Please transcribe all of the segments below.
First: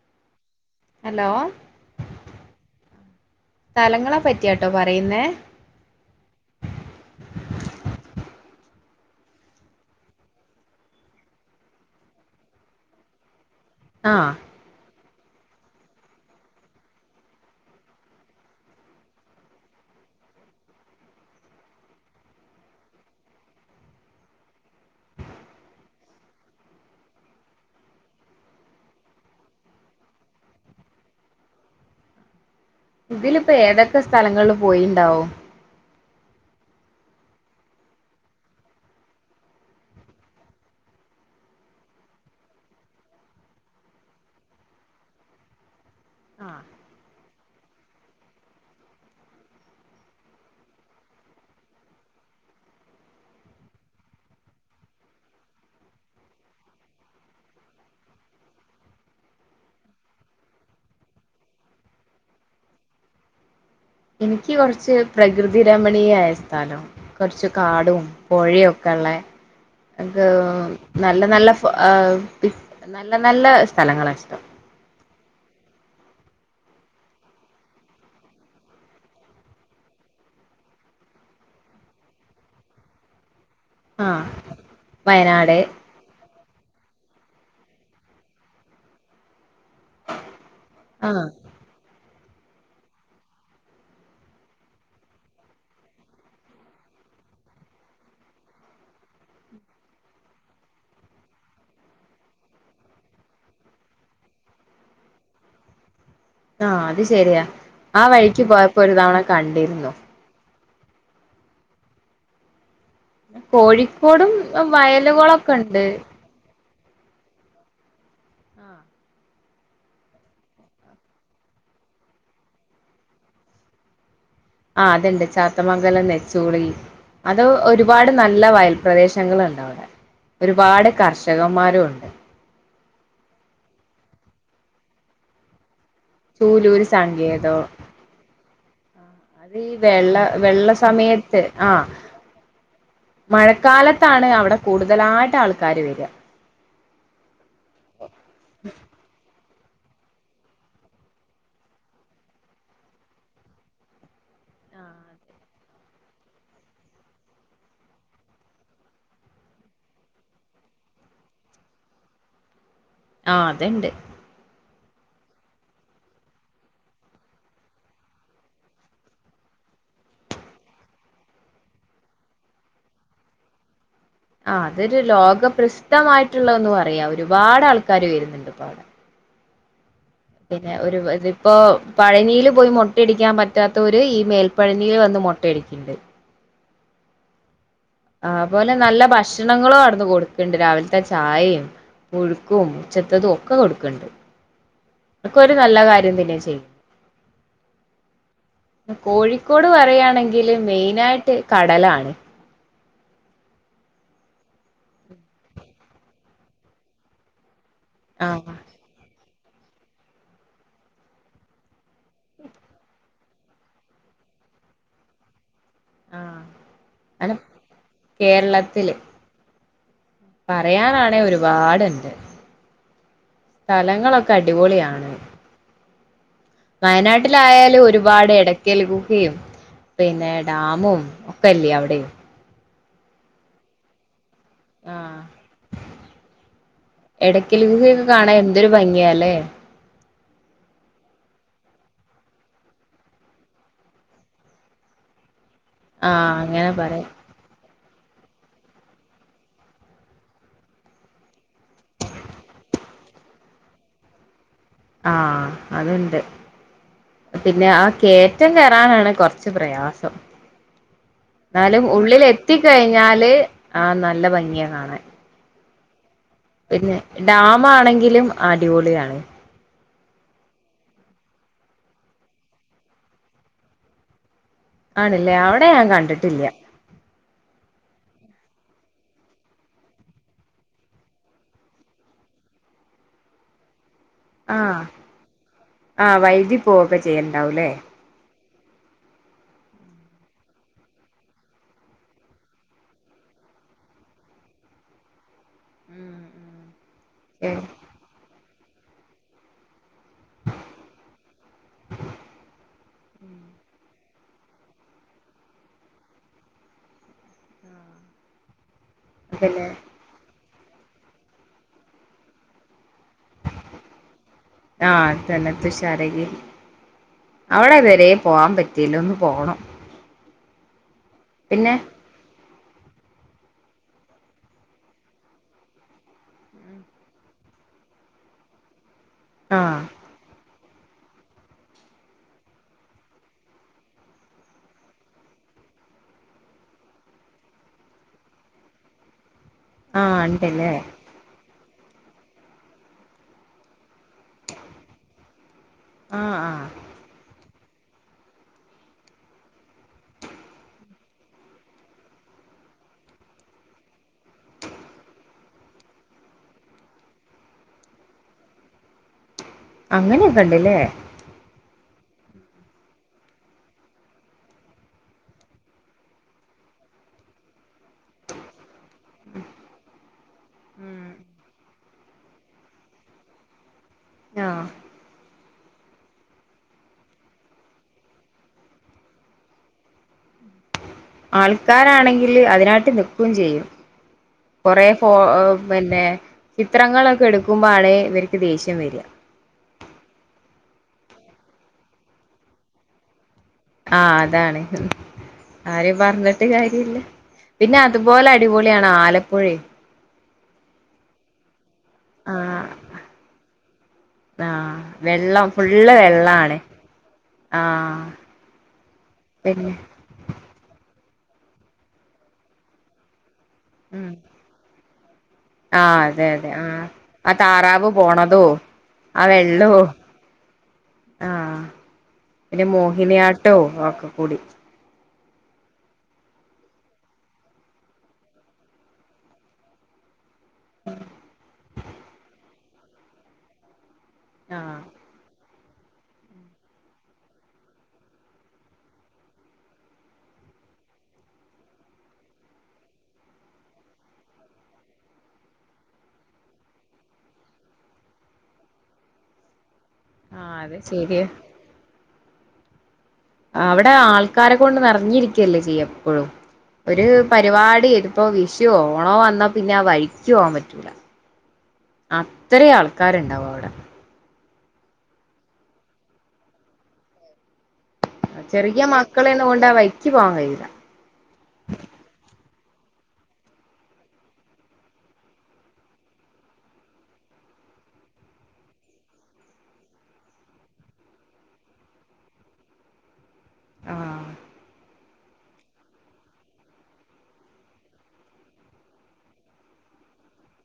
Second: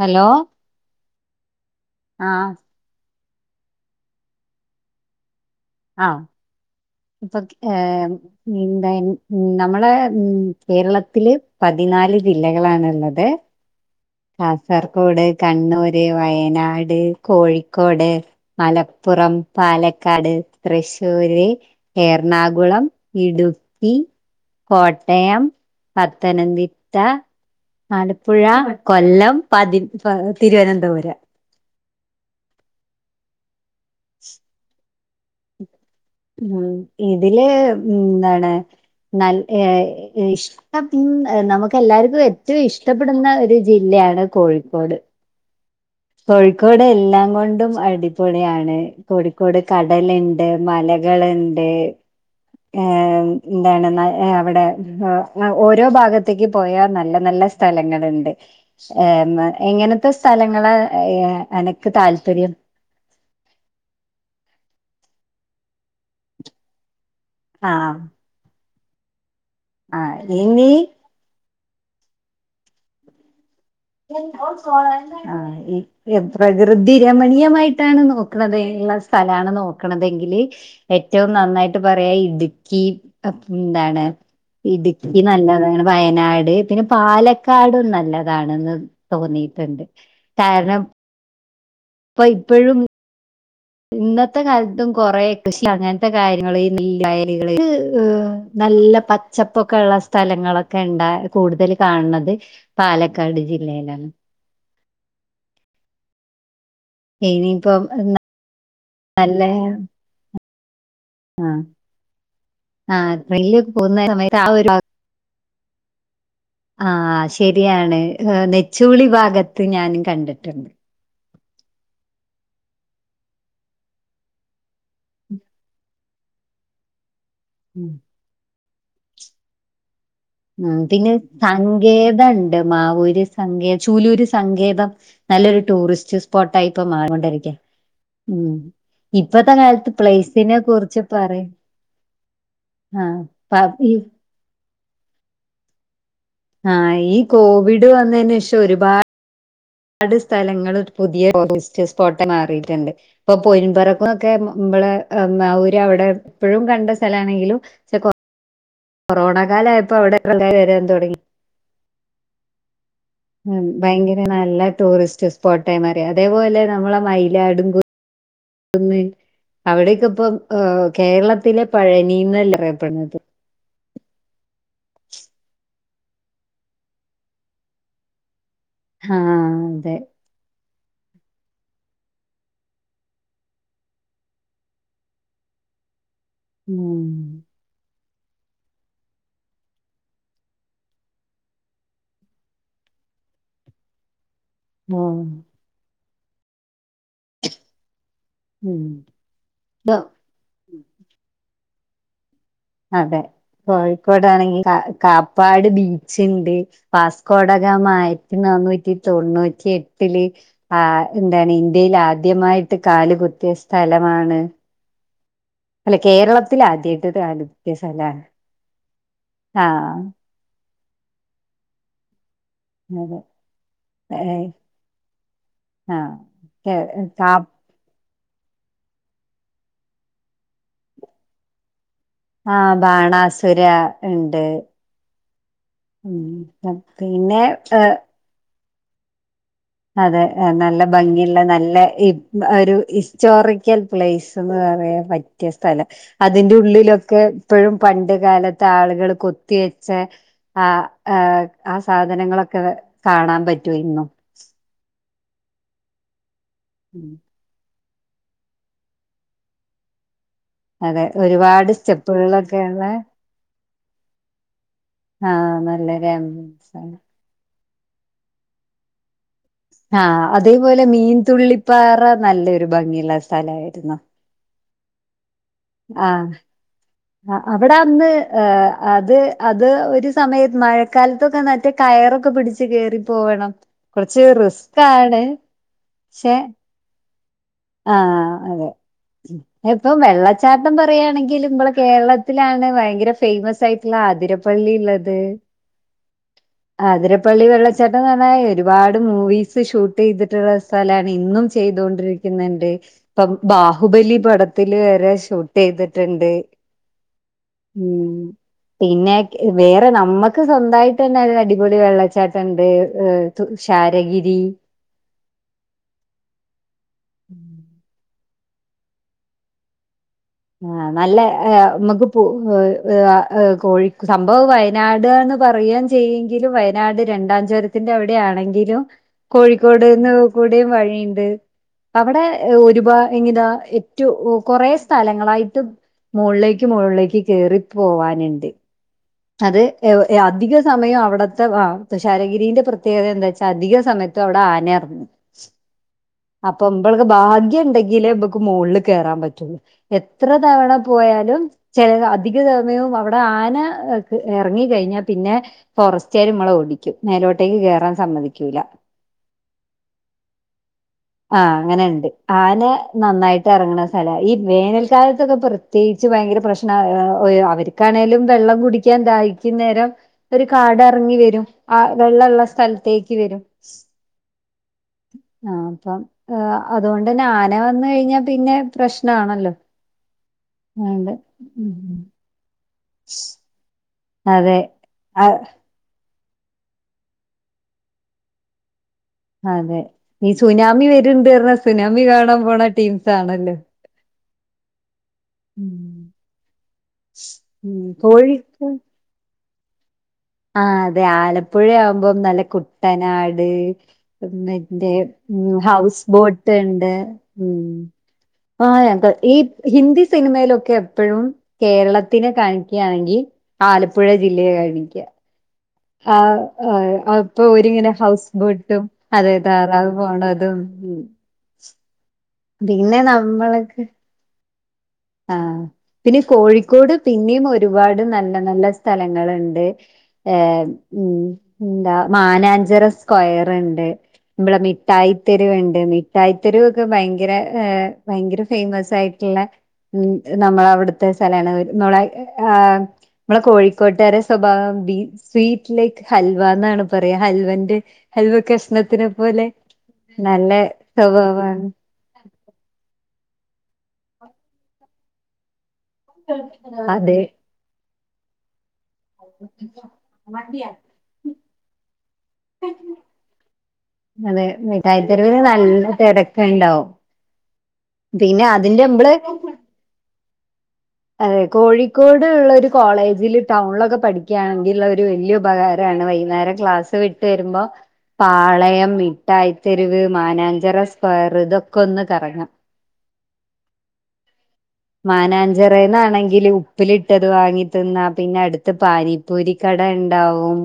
Hello hello ആഹ് സ്ഥലങ്ങളെ പറ്റിയാട്ടോ പറയുന്നേ ആഹ് ഓക്കേ ഏഹ് എന്താ നമ്മളെ കേരളത്തില് പതിനാല് ജില്ലകളാണുള്ളത് ആഹ് കാസർഗോഡ് കണ്ണൂര് വയനാട് കോഴിക്കോട് മലപ്പുറം പാലക്കാട് തൃശ്ശൂര് എറണാകുളം ഇടുക്കി കോട്ടയം പത്തനംതിട്ട ആലപ്പുഴ കൊല്ലം പതി തിരുവനന്തപുരം ഇതിലിപ്പോ ഏതൊക്കെ സ്ഥലങ്ങളില് പോയിണ്ടാവും ഇതില് ന്താണ് നൽ ഇഷ ആഹ് നമുക്ക് എല്ലാർക്കും ഏറ്റവും ഇഷ്ടപ്പെടുന്ന ഒരു ജില്ലയാണ് കോഴിക്കോട് ആഹ് കോഴിക്കോട് എല്ലാം കൊണ്ടും അടിപൊളിയാണ് കോഴിക്കോട് കടലി ണ്ട് മലകളുണ്ട് എന്താണ് അവിടെ ഓരോ ഭാഗത്തേക്ക് പോയ നല്ല നല്ല സ്ഥ സ്ഥലങ്ങളുണ്ട് എങ്ങനത്തെ സ്ഥലങ്ങളാ ആഹ് അനക്ക് താല്പര്യം എനിക്ക് കൊറച്ച് പ്രകൃതി രമണീയമായ സ്ഥലം കുറച്ച് ആഹ് കാടും പൊഴയൊക്കെള്ള ആഹ് അനക്ക്‌ ഇനി നല്ല നല്ല ഫു നല്ല നല്ല സ്ഥലങ്ങളാ ഇഷ്ടം ആഹ് ഈ പ്രകൃതി രമണീയമായിട്ടാണ് നോക്കണത ഉള്ള സ്ഥലാണ് നോക്കണതെങ്കില് ഏറ്റവും നന്നായിട്ട് പറയാ ഇടുക്കി അപ്പൊ എന്താണ് ആഹ് ഇടുക്കി വയനാട് നല്ലതാണ് വയനാട് പിന്നെ പാലക്കാടും നല്ലതാണ് തോന്നിയിട്ടുണ്ട് കാരണം ആഹ് അപ്പൊ ഇപ്പോഴും ഇന്നത്തെ കാലത്തും കൊറെേ കൃഷി അങ്ങനത്തെ കാര്യങ്ങ നല്ലാ വയലുക്കള് നല്ല പച്ചപ്പൊക്കെ ഉള്ള സ്ഥലങ്ങളൊക്കെ ഉണ്ടാ കൂടുതൽ കാണുന്നത് പാലക്കാട് ജില്ലയിലാണ് ആഹ് അത് ശരിയാ ഇനിയിപ്പം ആഹ് വഴിക്ക് പോയപ്പോ ഒരു തവണ കണ്ടിരുന്നു ആഹ് ആഹ് ട്രെനിലേക്ക് പോകുന്ന കോഴിക്കോടും സമയത്ത് ആഹ് ഒരു വയലുകളൊക്കെ ഉണ്ട് ആഹ് ശരിയാണ് ആഹ് നെച്ചുളി ഭാഗത്ത് ഞാനും കണ്ടിട്ടുണ്ട് ആഹ് അത്ണ്ട് ചാത്തമംഗലം നെച്ചുളി അത് ഉം. ഒരുപാട് നല്ല വയൽ പ്രദേശങ്ങളുണ്ട് അവിടെ ഉം ഒരുപാട് പിന്നെ കർഷകന്മാരും ഉണ്ട് സങ്കേതണ്ട് മാവൂര് സങ്ക ചൂലൂര് സങ്കേതം നല്ലൊരു ടൂറിസ്റ്റ് സ്പോട്ടായിപ്പ ചൂലൂര് മാറൊണ്ടിരിക്കേ സങ്കേതം ഉം ഇപ്പത്തെ അത് ഈ കാലത്ത് വെള്ള പ്ലേസിനെ വെള്ള കുറച്ച് സമയത്ത് പറയും ആ ആഹ് പ ഈ മഴക്കാലത്താണ് അവിടെ കൂടുതലായിട്ട് ആൾക്കാര് വരിക ആഹ് ഈ കോവിഡ് വന്നതിന് ശേഷം ഒരുപാട് ഒരുപാട് സ്ഥലങ്ങൾ പുതിയ ടുറിസ്റ്റ് സ്പോട്ട ആയിട്ട് മാറിയിട്ടുണ്ട് ഇപ്പൊ പൊയിൻപറക്കുന്നൊക്കെ മ്മള് മാവോര് അവിടെ എപ്പോഴും കണ്ട സ്ഥല ആണെങ്കിലും ശ കോ കൊറോണ കാലായയപ്പോ അവിടെ ആൾക്കാര് വരാൻ തുടങ്ങി ആ ഉം അതുണ്ട് ഭയങ്കര നല്ല ടൂറിസ്റ്റ് സ്പോട്ടായി മാറി അതേപോലെ നമ്മളെ മയിലാടും [unintelligible] അവിടേക്കെ ഇപ്പം കേരളത്തിലെ പഴനി എന്നല്ല അറിയപ്പെണത്. ആ അതൊരു ലോക പ്ര്രസിദ്ധമായിട്ടുള്ളന്ന് പറയാ ഒരുപാട് ആൾക്കാാര് വരുന്നുണ്ട് ഇപ്പ അവിടെ ആഹ് അതെ പിന്നെ ഒരു ഇതിപ്പോ പഴനിയിൽ പോയി മുട്ടടിക്കാൻ പറ്റാത്ത ഒരു ഈ മേൽപ്പഴനിയിൽ വന്ന് മു ട്ടടിക്കണ്ട്. മ്മ് ആപോലെ നല്ല ഭക്ഷണങ്ങളും അവിന്ന് കൊടുക്കണ്ട് രാവിലത്തെ ചായയും പുഴുക്കും ഉച്ചത്തതും ഒക്കെ കൊടുക്കണ്ട്. മ്മ് ത്ന്നല്ല കാര്യം ഉം കോഴിക്കോട് പറണെങ്ക ൽ മെയിനായിട്ടു കടലാണ്. അതെ കോഴിക്കോടാണെങ്കിൽ കാ കാപ്പാട് ബീച്ച് ഉണ്ട് വാസ്കോടകമ ആയിരത്തി ആഹ് നാനൂറ്റി തൊണ്ണൂറ്റി എട്ടില് ആ എന്താണ് ഇന്ത്യയിൽ ആദ്യമായിട്ട് കാല് കുത്തിയ സ്ഥലമാണ് അല്ലെ ആഹ് കേരളത്തി ആദ്യമായിട്ടത് അന ആദ്യത് സ്ഥലമാണ്. ആഹ പറയാനാണേ ഒരുപാടുണ്ട്. അതെ സ്ഥലങ്ങളൊക്കെ ഏഹ് അടിപൊളിയാണ്. ആഹ് കേ കാ വയനാട്ടിലായാലും ഒരു പട് ഇടക്കൽ ഗുഹയും പിന്നെ ഡാമും ഒക്കെ അല്ലേ അവിടെയും ആഹ ബാണാസുര ഉണ്ട് ആഹ് ഉ പിന്നെ എടക്കൽ ഏ ഗുഹയൊക്കെ കാണാൻ എന്തൊരു ഭംഗിയല്ലേ? അതെ നല്ല ഭംഗിയുള്ള നല്ല ഒരു ഹിസ്റ്റോറിക്കൽ പ്ലേസ്ന്ന് പറയാൻ പറ്റിയ സ്ഥലം ആഹ് അതിന്റെ അങ്ങനെ പറയാം ഉള്ളിലൊക്കെ ഇപ്പോഴും പണ്ട് കാലത്ത് ആളുകൾ കൊത്തി വെച്ച ആ ആ സാധനങ്ങളൊക്കെ കാണാൻ പറ്റൂ ഇന്നും ആഹ് അതുണ്ട്. ഉം പിന്നെ ആ കേയറ്റം കയറാനാണ് കുറച്ച് പ്രയാസം അതെ ഒരുപാട് എന്നാലും ഉള്ളിൽ സ്റ്റെപ്പുകളൊക്കെ ഉള്ള എത്തിക്കഴിഞ്ഞാല് ആ നല്ല ഭംഗിയെ കാണാൻ ആഹ് നല്ല പിന്നെ ഡാം ആണെങ്കിലും അടിപൊളിയ ആണ്. ആഹ അതേപോലെ മീൻതുള്ളിപ്പാറ നല്ലൊരു ഭംഗിയുള്ള സ്ഥലയിരുന്നു ആണില്ലേ അവിടെ ഞാൻ കണ്ടിട്ടില്ല ആ അവിടെ അന്ന് അത് അത് ഒരു സമയത്ത് മഴക്കാലത്തൊക്കെ മറ്റേ കയറൊക്കെ പിടിച്ച് കേറി പോവണം കൊറച്ച് ആഹ് റിസ്കാണ് ആഹ് ശേ വൈകി പോവൊക്കെ ചെയ്യണ്ടാവൂല്ലേ ആഹ അതെ ഇപ്പം വെള്ളച്ചാട്ടം പറയുകയാണെങ്കിൽ നമ്മള കേരളത്തിലാണ് ഭയങ്കര ഫേമസ് ആയിട്ടുള്ള ആതിരപ്പള്ളി ഉള്ളത്. ആതിരപ്പള്ളി വെള്ള ചേട്ടംന്ന് പറഞ്ഞാൽ ഒരുപാട് മൂവീസ് ഷൂട്ട് ചെയ്തിട്ടുള്ള സ്ഥലമാണ് ഇന്നും ചെയ്തൊണ്ടിരിക്കുന്നണ്ട് ഇപ്പം ബാഹുബലി പടത്തില് വരെ ഷൂട്ട് ചെയ്തിട്ടുണ്ട്. ഉ പിന്നെ പിന്നെ വേറെ നമ്മക്ക് നക്ക് സ്വന്തമായിട്ട് തന്നൊയിരുന്നു അടിപൊളി വെള്ളച്ചാട്ടുണ്ട് ശാരഗിരി ആഹ തന്നെ തുഷാരഗിരി അവിടെതുവരെ പോവാൻ പറ്റില്ലോ ഒന്ന് പോണം. ആ നല്ല പിന്നെ മു കോഴിക്ക സംഭവം വയനാട്ന്ന് പറയയാൻ ചെയ്യെങ്കിലും വയനാട് രണ്ടാം അവിടെ ആണെങ്കിലും കോഴിക്കോ ആഹ് വഴിയുണ്ട് അവിടെ ഒരുപാ എങ്ങതാ ഏറ്റ കുറെ സ്ഥലങ്ങളായിട്ട് മുകളുകളിലേക്ക് മുകളിലേക്ക് കേയറി പോവാനുണ്ട് അത് ആഹ് അധിക ഉണ്ടല്ലേ സമയം അവിടുത്തെ [unintelligible] ശാരഗിരിന്റെ പ്രത്യേകത എന്താ വെച്ചാ അധിക സമയത്ത് അവിടെ ആന ഇറന്നു ആഹ് ആഹ് അപ്പം ഇപ്പോക്ക് ഭാഗ്യം ഉണ്ടെങ്കിലേ ഇമുക്ക് മുകളിൽ കയറാൻ പറ്റുള്ളൂ എത്ര തവണ പോയാലും ചില അധിക തമയയും അവിടെ ആന ഇറങ്ങി കഴിഞ്ഞാൽ പിന്നെ ഫോറസ്റ്റ ആല മമ്മളെ ഓടിക്കും മേലോട്ടേക്ക് കയറാൻ സമ്മതിക്കൂില്ല അങ്ങനെയൊക്കെ ഉണ്ടല്ലേ ആഹ അങ്ങനെ ഉണ്ട് ആന നന്നായിട്ട് ഇറങ്ങണ സ്ഥല ഈ വേനൽക്കാലത്തൊക്കെ പ്രത്യേകിച്ച് ഭയങ്കര പ്രശ്നം അവർക്കാണെങ്കലും വെള്ളം കുടിക്ക ന്തൈരിക്കുന്നേരം ഒരു കാട് ഉം ഇറങ്ങി വരും ആ വെള്ളംള്ള സ്ഥലത്തേക്ക് വരും ആഹ ആഹ അപ്പം [unintelligible] അതുകൊണ്ട്ന്ന ആനെ വന്ന കഴിഞ്ഞാൽ പിന്നെ പ്രശ്നമാണല്ലോ ആണ്ട് ആൾക്കാരാണെങ്കില് അതിനായിട്ട് നക്കുകയും ചെയ്യും അതെ കൊറ ഫോ ആഹ് പിന്നെ ചിത്രങ്ങളൊക്കെ എടുക്കുമ്പോ ആളെ ഇവർക്ക് ദേഷ്യം വരിക അതെ നീ സുനാമി വരണ്ട് പറഞ്ഞാ സുനാമി കാണാൻ പോണ ടീംസ് ആണല്ലോ ആഹ അതാണ് ഉം ആരും പറഞ്ഞിട്ട് കാര്യ ഇല്ല പിന്നെ ഉം അതുപോലെ കോഴിക്ക് അടിപൊളിയണോ ആലപ്പുഴ ആഹ അതെ ആലപ്പുഴ ആവുമ്പോം നല്ല ആഹ് കുട്ടനാട് ആഹ് പിന്നന്റെ വെള്ളം ഉം ഫുള്ള് ഹൗസ് ബോട്ട് വെള്ളാണ് ഇണ്ട് ഉം ആഹ് ആഹന്ത ഈ പിന്നെ ഹിന്ദി സിനിമയിലൊക്കെ എപ്പോഴും കേരളത്തിനെ കാണിക്കുകയാണെങ്കിൽ ആ ആലപ്പുഴ ഉം ജില്ലയെ കഴണിക്ക ആഹ് ആ അതെ അതെ ആഹ് അയ് ആ ഇപ്പൊ താറാവ് ഒരിങ്ങനെ ഹൗസ് പോണതോ ബോട്ടും ആ അതെ വെള്ളോ താറാവ് പോണതും ഉം ആഹ് പിന്നെ മോഹിനിയാട്ടോ ഒക്കെ കൂടി ആ പിന്നെ കോഴിക്കോട് പിന്നെയും ഒരുപാട് നല്ല നല്ല സ്ഥലങ്ങള്ണ്ട് എ ഉം ഉ എന്താ മാനാഞ്ചറ സ്ക്വയറിണ്ട് നമ്മളെ ആഹ് മിഠായി തെരുവുണ്ട് മിഠായിത്തെരുവോക്കെ ഭയങ്കര ഏ ഭയങ്കര ഫേമസായിട്ടുള്ള ഉ നമ്മളവിടുത്തെ സലാണ് ഒരു നമ്മളെ ആ നമ്മളെ കോഴിക്കോട്ട്കാരെ സ്വഭാവം ബീ സ്വീറ്റ് ലൈക്ക് ഹൽവ എന്നാണ് പറയാ ഹൽവന്റെ ഹൽവ കഷ്ണത്തിനെ പോലെ നല്ല ആഹ് അത് ശരിയാ സ്വഭാവാണ് അവിടെ ആൾക്കാരെ കൊണ്ട് നിറഞ്ഞിരിക്കല്ലേ ചെയ്യപ്പോഴും ഒരു അതെ പരിവാടി പ്പൊ വിഷൊ ഓണോ വന്നാ പിന്നെ ആ വഴിക്കോവാൻ പറ്റൂല അത്രയാൾക്കാര്ണ്ടാവും അവിടെ അതെ മിഠായിത്തെരുവിന് നല്ല തെരക്ക്ണ്ടാവും പിന്നെ അതിന്റെമ്പള് പിന്ന വൈക്കി പോവാ കയ്യുല അതെ കോഴിക്കോട്ള്ളൊരു കോളേജില് ടൗൺലൊക്കെ പഠിക്കുകയാണെങ്കിൽളെളാരു വല്യുപകാരാണ് വൈന്നേരം ക്ലാസ് വിട്ടരുമ്പോ പാളയം മിഠായിത്തെരുവ് മാനാഞ്ചറ സ്ക്വയറ് ഇതൊക്കെ ഒന്ന് കറങ്ങാ ആ മാനാഞ്ചിറേന്നാണെങ്കില് ഉപ്പിലിട്ടത് വാങ്ങി തിന്നാ പിന്നെ അടുത്ത് പാനി പൂരിക്കട ണ്ടാവും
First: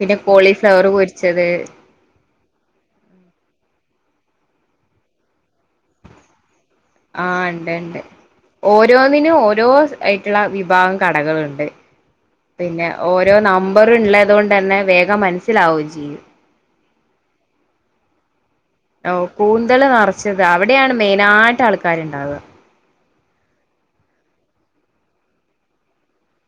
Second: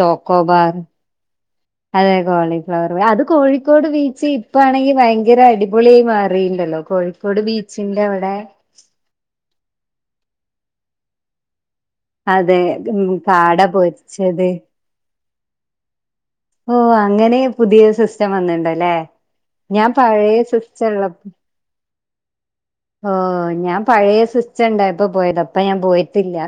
പിന്നെ കോളിഫ്ലവറ് പൊരിച്ചത് അതെ കോളിഫ്ലവർ അത് കോഴിക്കോട് ബീച്ച് ഇപ്പാണെങ്കിൽ ഭയങ്കര അടിപൊളിയായി മാറിയിണ്ടല്ലോ കോഴിക്കോട് ആഹ് ഉണ്ട് ഉണ്ട് ബീച്ചിന്റ അവടെ ഓരോന്നിനും ഓരോ സ് അയിട്ടുള്ള വിഭാഗം കടകളുണ്ട് അതെ പിന്നെ ഉം ഓരോ കാട പൊരിച്ചത് നമ്പറിള്ളതോണ്ടന്നെ വേഗം മനസ്സിലാവും ചെയ്യും. ഓ അങ്ങനെ പുതിയ സിസ്റ്റം വന്നിണ്ടായി ഓ കൂന്തള് നെറച്ചത് അവിടെയാണ് ഉള്ള മെയിനായിട്ടാൾക്കാര്ണ്ടാവ ഓ ഞാൻ പഴയ സിസ്റ്റണ്ടായപ്പം പോയത ഇപ്പൊ ഞാൻ പോയിട്ടില്ല.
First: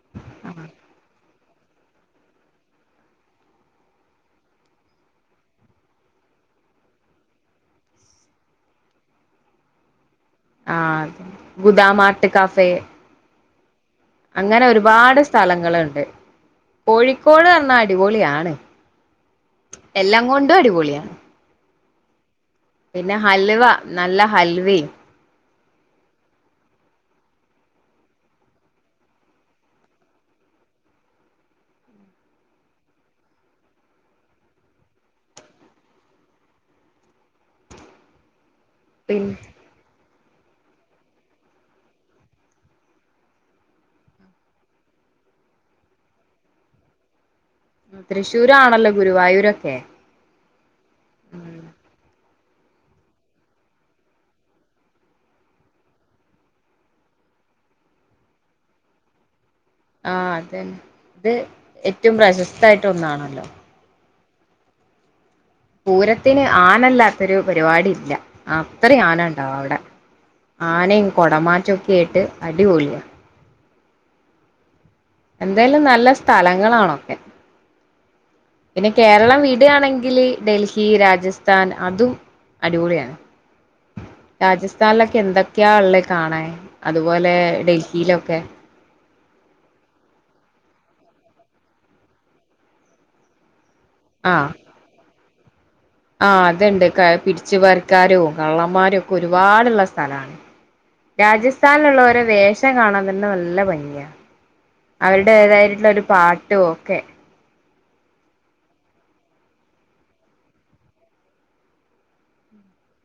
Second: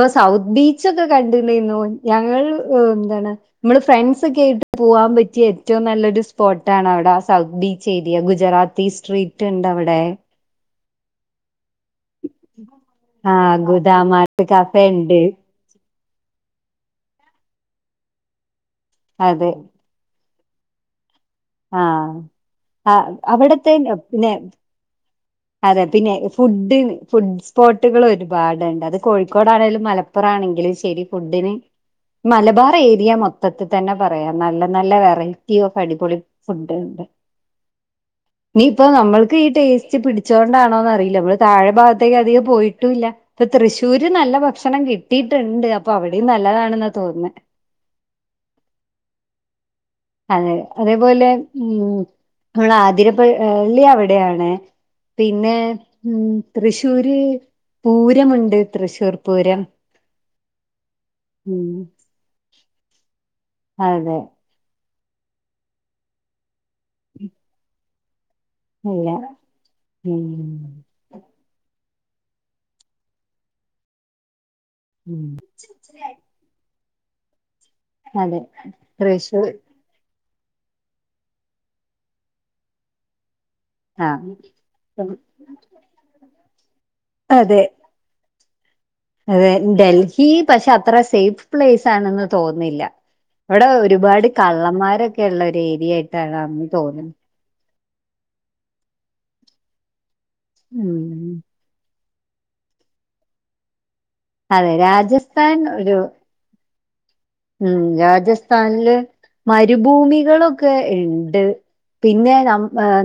ഓ സൗത്ത് ബീച്ചൊക്കെ കണ്ട്ണേനു ഞങ്ങള് എ എന്താണ്. മ്മള് ഫ്രണ്ട്സൊക്കെയായിട്ട് പോവാൻ പറ്റിയ ഏറ്റവും നല്ലൊരു സ്പോട്ടാണ് വടെ അ സൗത്ത് ബീച്ച് ഏരിയ ഗുജറാത്ത് തീ സ്ട്രീറ്റ്ണ്ടവിടെ ആ ഗുദാമാട്ട് കാഫേ ആ ഗുദാമാട്ട് കഫെയിണ്ട് ങ്ങളണ്ട് കോഴിക്കോട് വന്നാ അടിപൊളിയാണ്. അതെ എല്ലാം കൊണ്ടും അടിപൊളിയാ ആ അ ഹൽവ അവിടത്തെ നല്ല പിന്നെ ഹൽവയും അതെ പിന്നെ ഫുഡ് ഫുഡ് സ്പോട്ടുകളാരുപാടുണ്ട് അത് കോഴിക്കോടാണേലും മല പ്പറാണെങ്കിലും ശെരി ഫുഡിന്. മലബാറേരിയ മൊത്തത്തിൽ തന്നെ പറയാം നല്ല നല്ല വെറൈറ്റി ഓഫ് അടിപൊളി ഫുഡ്ണ്ട് നിപ്പ പിന്നെ നമ്മൾക്ക് ഈ ടേസ്റ്റ് പിടി ച്ചോണ്ടാണോന്നറിയില്ല മ്മള് താഴെ ഭാഗത്തേക്ക് അധികം പോയിട്ടുംല്ല. ഇപ്പൊ തൃശ്ശൂര് നല്ല ഭക്ഷണം കിട്ടിയിട്ടുണ്ട്. അപ്പൊ അവിടിം നല്ലതാണെന്നാ തോന്നുന്ന് തൃശ്ശൂരാണല്ലോ ഗുരുവായൂരൊക്കെ. അതെ അതേപോലെ ഉം നമ്മളാതിരപ്പ എ പ്പള്ളി അവിടെയാണ്. പിന്നെ ഉം തൃശ്ശൂര് പൂരമുണ്ട് തൃശ്ശൂർ പൂരം. ആ അതന്നെ ഇത് ഉം ഏറ്റോ പ്രശസ്തായിട്ടൊന്നാണല്ലോ? അതെ പൂരത്തിന് ആനല്ലാത്തൊരു പരിപാടിയില്ല. അത്രയും ഇല്ല ആന ഉണ്ടാവും അവിടെ ഉം ആനയും കൊടമാറ്റംക്കെ കേട്ട് അടിപൊളിയ. ഉം എന്തായാലും നല്ല സ്ഥലങ്ങളാണൊക്കെ? അതെ പിന്നെ കേരളം തൃശ്ശൂർ വിടയാണെങ്കിൽ ഡൽഹി. ൽഹി രാജസ്ഥാൻ അതും അടിപൊളിയാണ്. ആഹ് രാജസ്ഥാനിലൊക്കെ എന്തൊക്കെയാ ഉള്ളത് കാണൻ അതുപോലെ അതെ ഡൽഹിയിലൊക്കെ. അതെ ഡൽഹി പക്ഷെ അത്ര സേഫ് പ്ലേസ് ആണെന്ന് തോന്നില്ല. ഇവിടെ ഒരുപാട് കള്ളന്മാരൊക്കെ ഉള്ള ഒരു ഏരിയ ആയിട്ട്. ആ അതണ്ട് പിടിച്ചുപരിക്കാരും കള്ളന്മാരും ഒക്കെ ഒരുപാടുള്ള സ്ഥലമാണ്. ഉം രാജസ്ഥാനിലുള്ളവരെ വേഷം കാണാൻ തന്നെ നല്ല ഭംഗിയ. അതെ രാജസ്ഥാൻ അവരുടേതായിട്ടുള്ള ഒരു പാട്ടും ഒക്കെ. ഉം രാജസ്ഥാനില് മരുഭൂമികളൊക്കെ ഉണ്ട്. പിന്നെ ന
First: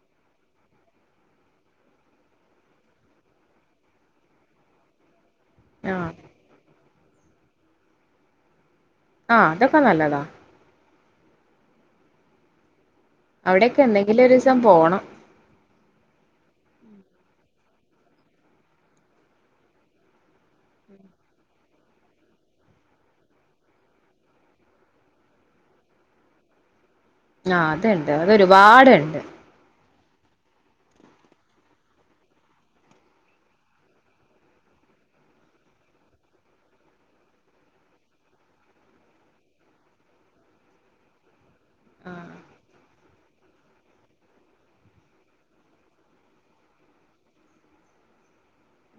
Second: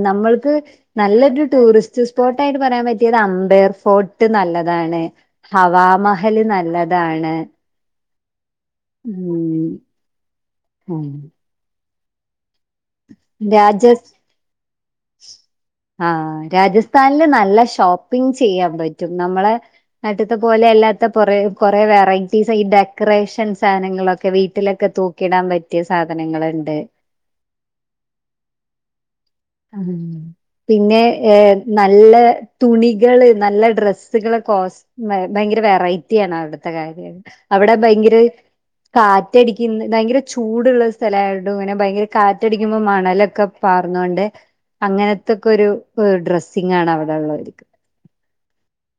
നമ്മൾക്ക്. നല്ലൊരു ടൂറിസ്റ്റ് സ്പോട്ട് ആായിട്ട് പറയാൻ പറ്റിയത്. അമ്പേർ ഫോർട്ട് നല്ലതാണ്. ആഹ് ഹവാമഹല് നല്ലതാണ്. ആഹ് ഉം അതൊക്കെ നല്ലതാ ഉം അവിടെയൊക്കെ എനൊങ്കിലും ഒരു ദിവസം പോണം. ആഹ രാജസ്ഥാനില് നല്ല ഷോപ്പിംഗ് ചെയ്യാൻ പറ്റും നമ്മളെ അടുത്തെ പോലെ അല്ലാത്ത കുറ കുറെേ വെറൈറ്റീസ് ഈ ഡെക്കറേഷൻ സാധനങ്ങളൊക്കെ വീട്ടിലൊക്കെ തൂക്ക കിടാൻ പറ്റിയ സാധനങ്ങളുണ്ട്. ആ അത്ണ്ട് അത് ഒരുപാടുണ്ട്. ആഹ് പിന്നെ നല്ല തുണികള് നല്ല ഡ്രസ്സുക കോ ഭയങ്കര വെറൈറ്റി ആണ് അവിടുത്തെ കാര്യ അവിടെ ഭയങ്കര കാറ്റടിക്ക ഭയങ്കര ചൂടുള്ള സ്ഥലായിടും ഇങ്ങനെ ഭയങ്കര ആഹ് കാറ്റടിക്കുമ്പോ മണലൊക്കെ പാർന്നൊണ്ട് അങ്ങനത്തൊക്കെ ഒരു ഡ്രസ്സിംഗ് ആണ് അവിടെ ഉള്ളവർക്ക്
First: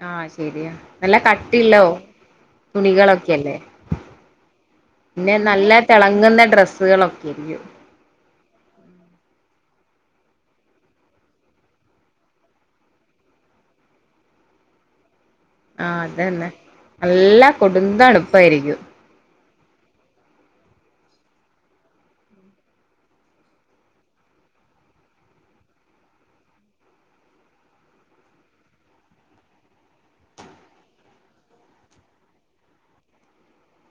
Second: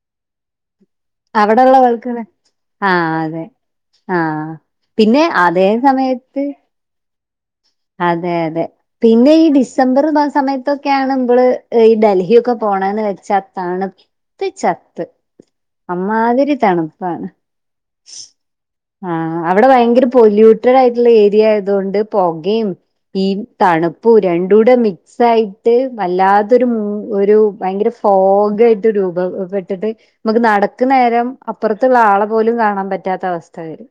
ആഹ് ശരിയാ നല്ല അവിടെള്ള കട്ടില്ലോ ആൾക്കാര് ആഹ് അതെ തുണികളൊക്കെല്ലേ ആഹ് പിന്നെ അതേ നല്ല തിളങ്ങുന്ന സമയത്ത് ഡ്രസ്സ് [unintelligible] അതെ അതെ പിന്നെ ഈ ഡിസംബർ ആഹ് സമയത്തൊക്കെയാണ് ന്പള് ഈ ഡൽഹിയൊക്കെ പോണന്ന് വെച്ചാത്താണ് ചത്ത് ചത്ത് ആഹ് അതന്നെ അമാതിരി തണ്പ്പാണ് നല്ല കൊടുന്തണുപ്പായിരിക്കും ആഹ് അവിടെ ഭയങ്കര പൊല്യൂട്ടഡ് ആയിട്ടുള്ള ഏരിയ ആയതൊണ്ട് പുകയും ഈ തണുപ്പ് രണ്ടൂടെ മി ആയിട്ട് വല്ലാത്തൊരു ഒരു ഭയങ്കര ഫോഗ് ആയിട്ട് രൂപപ്പെട്ടിട്ട് നമുക്ക് നടക്ക് നേരം അപ്പുറത്തുള്ള ആളെ പോലും കാണാൻ പറ്റാത്ത അവസ്ഥ വരും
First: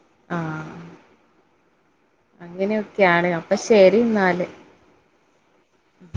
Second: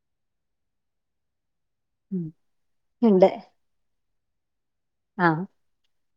ആഹ് ഉം ഉണ്ട് അങ്ങനെയൊക്കെയാണ് അപ്പൊ ശരി എന്നാല് ആഹ്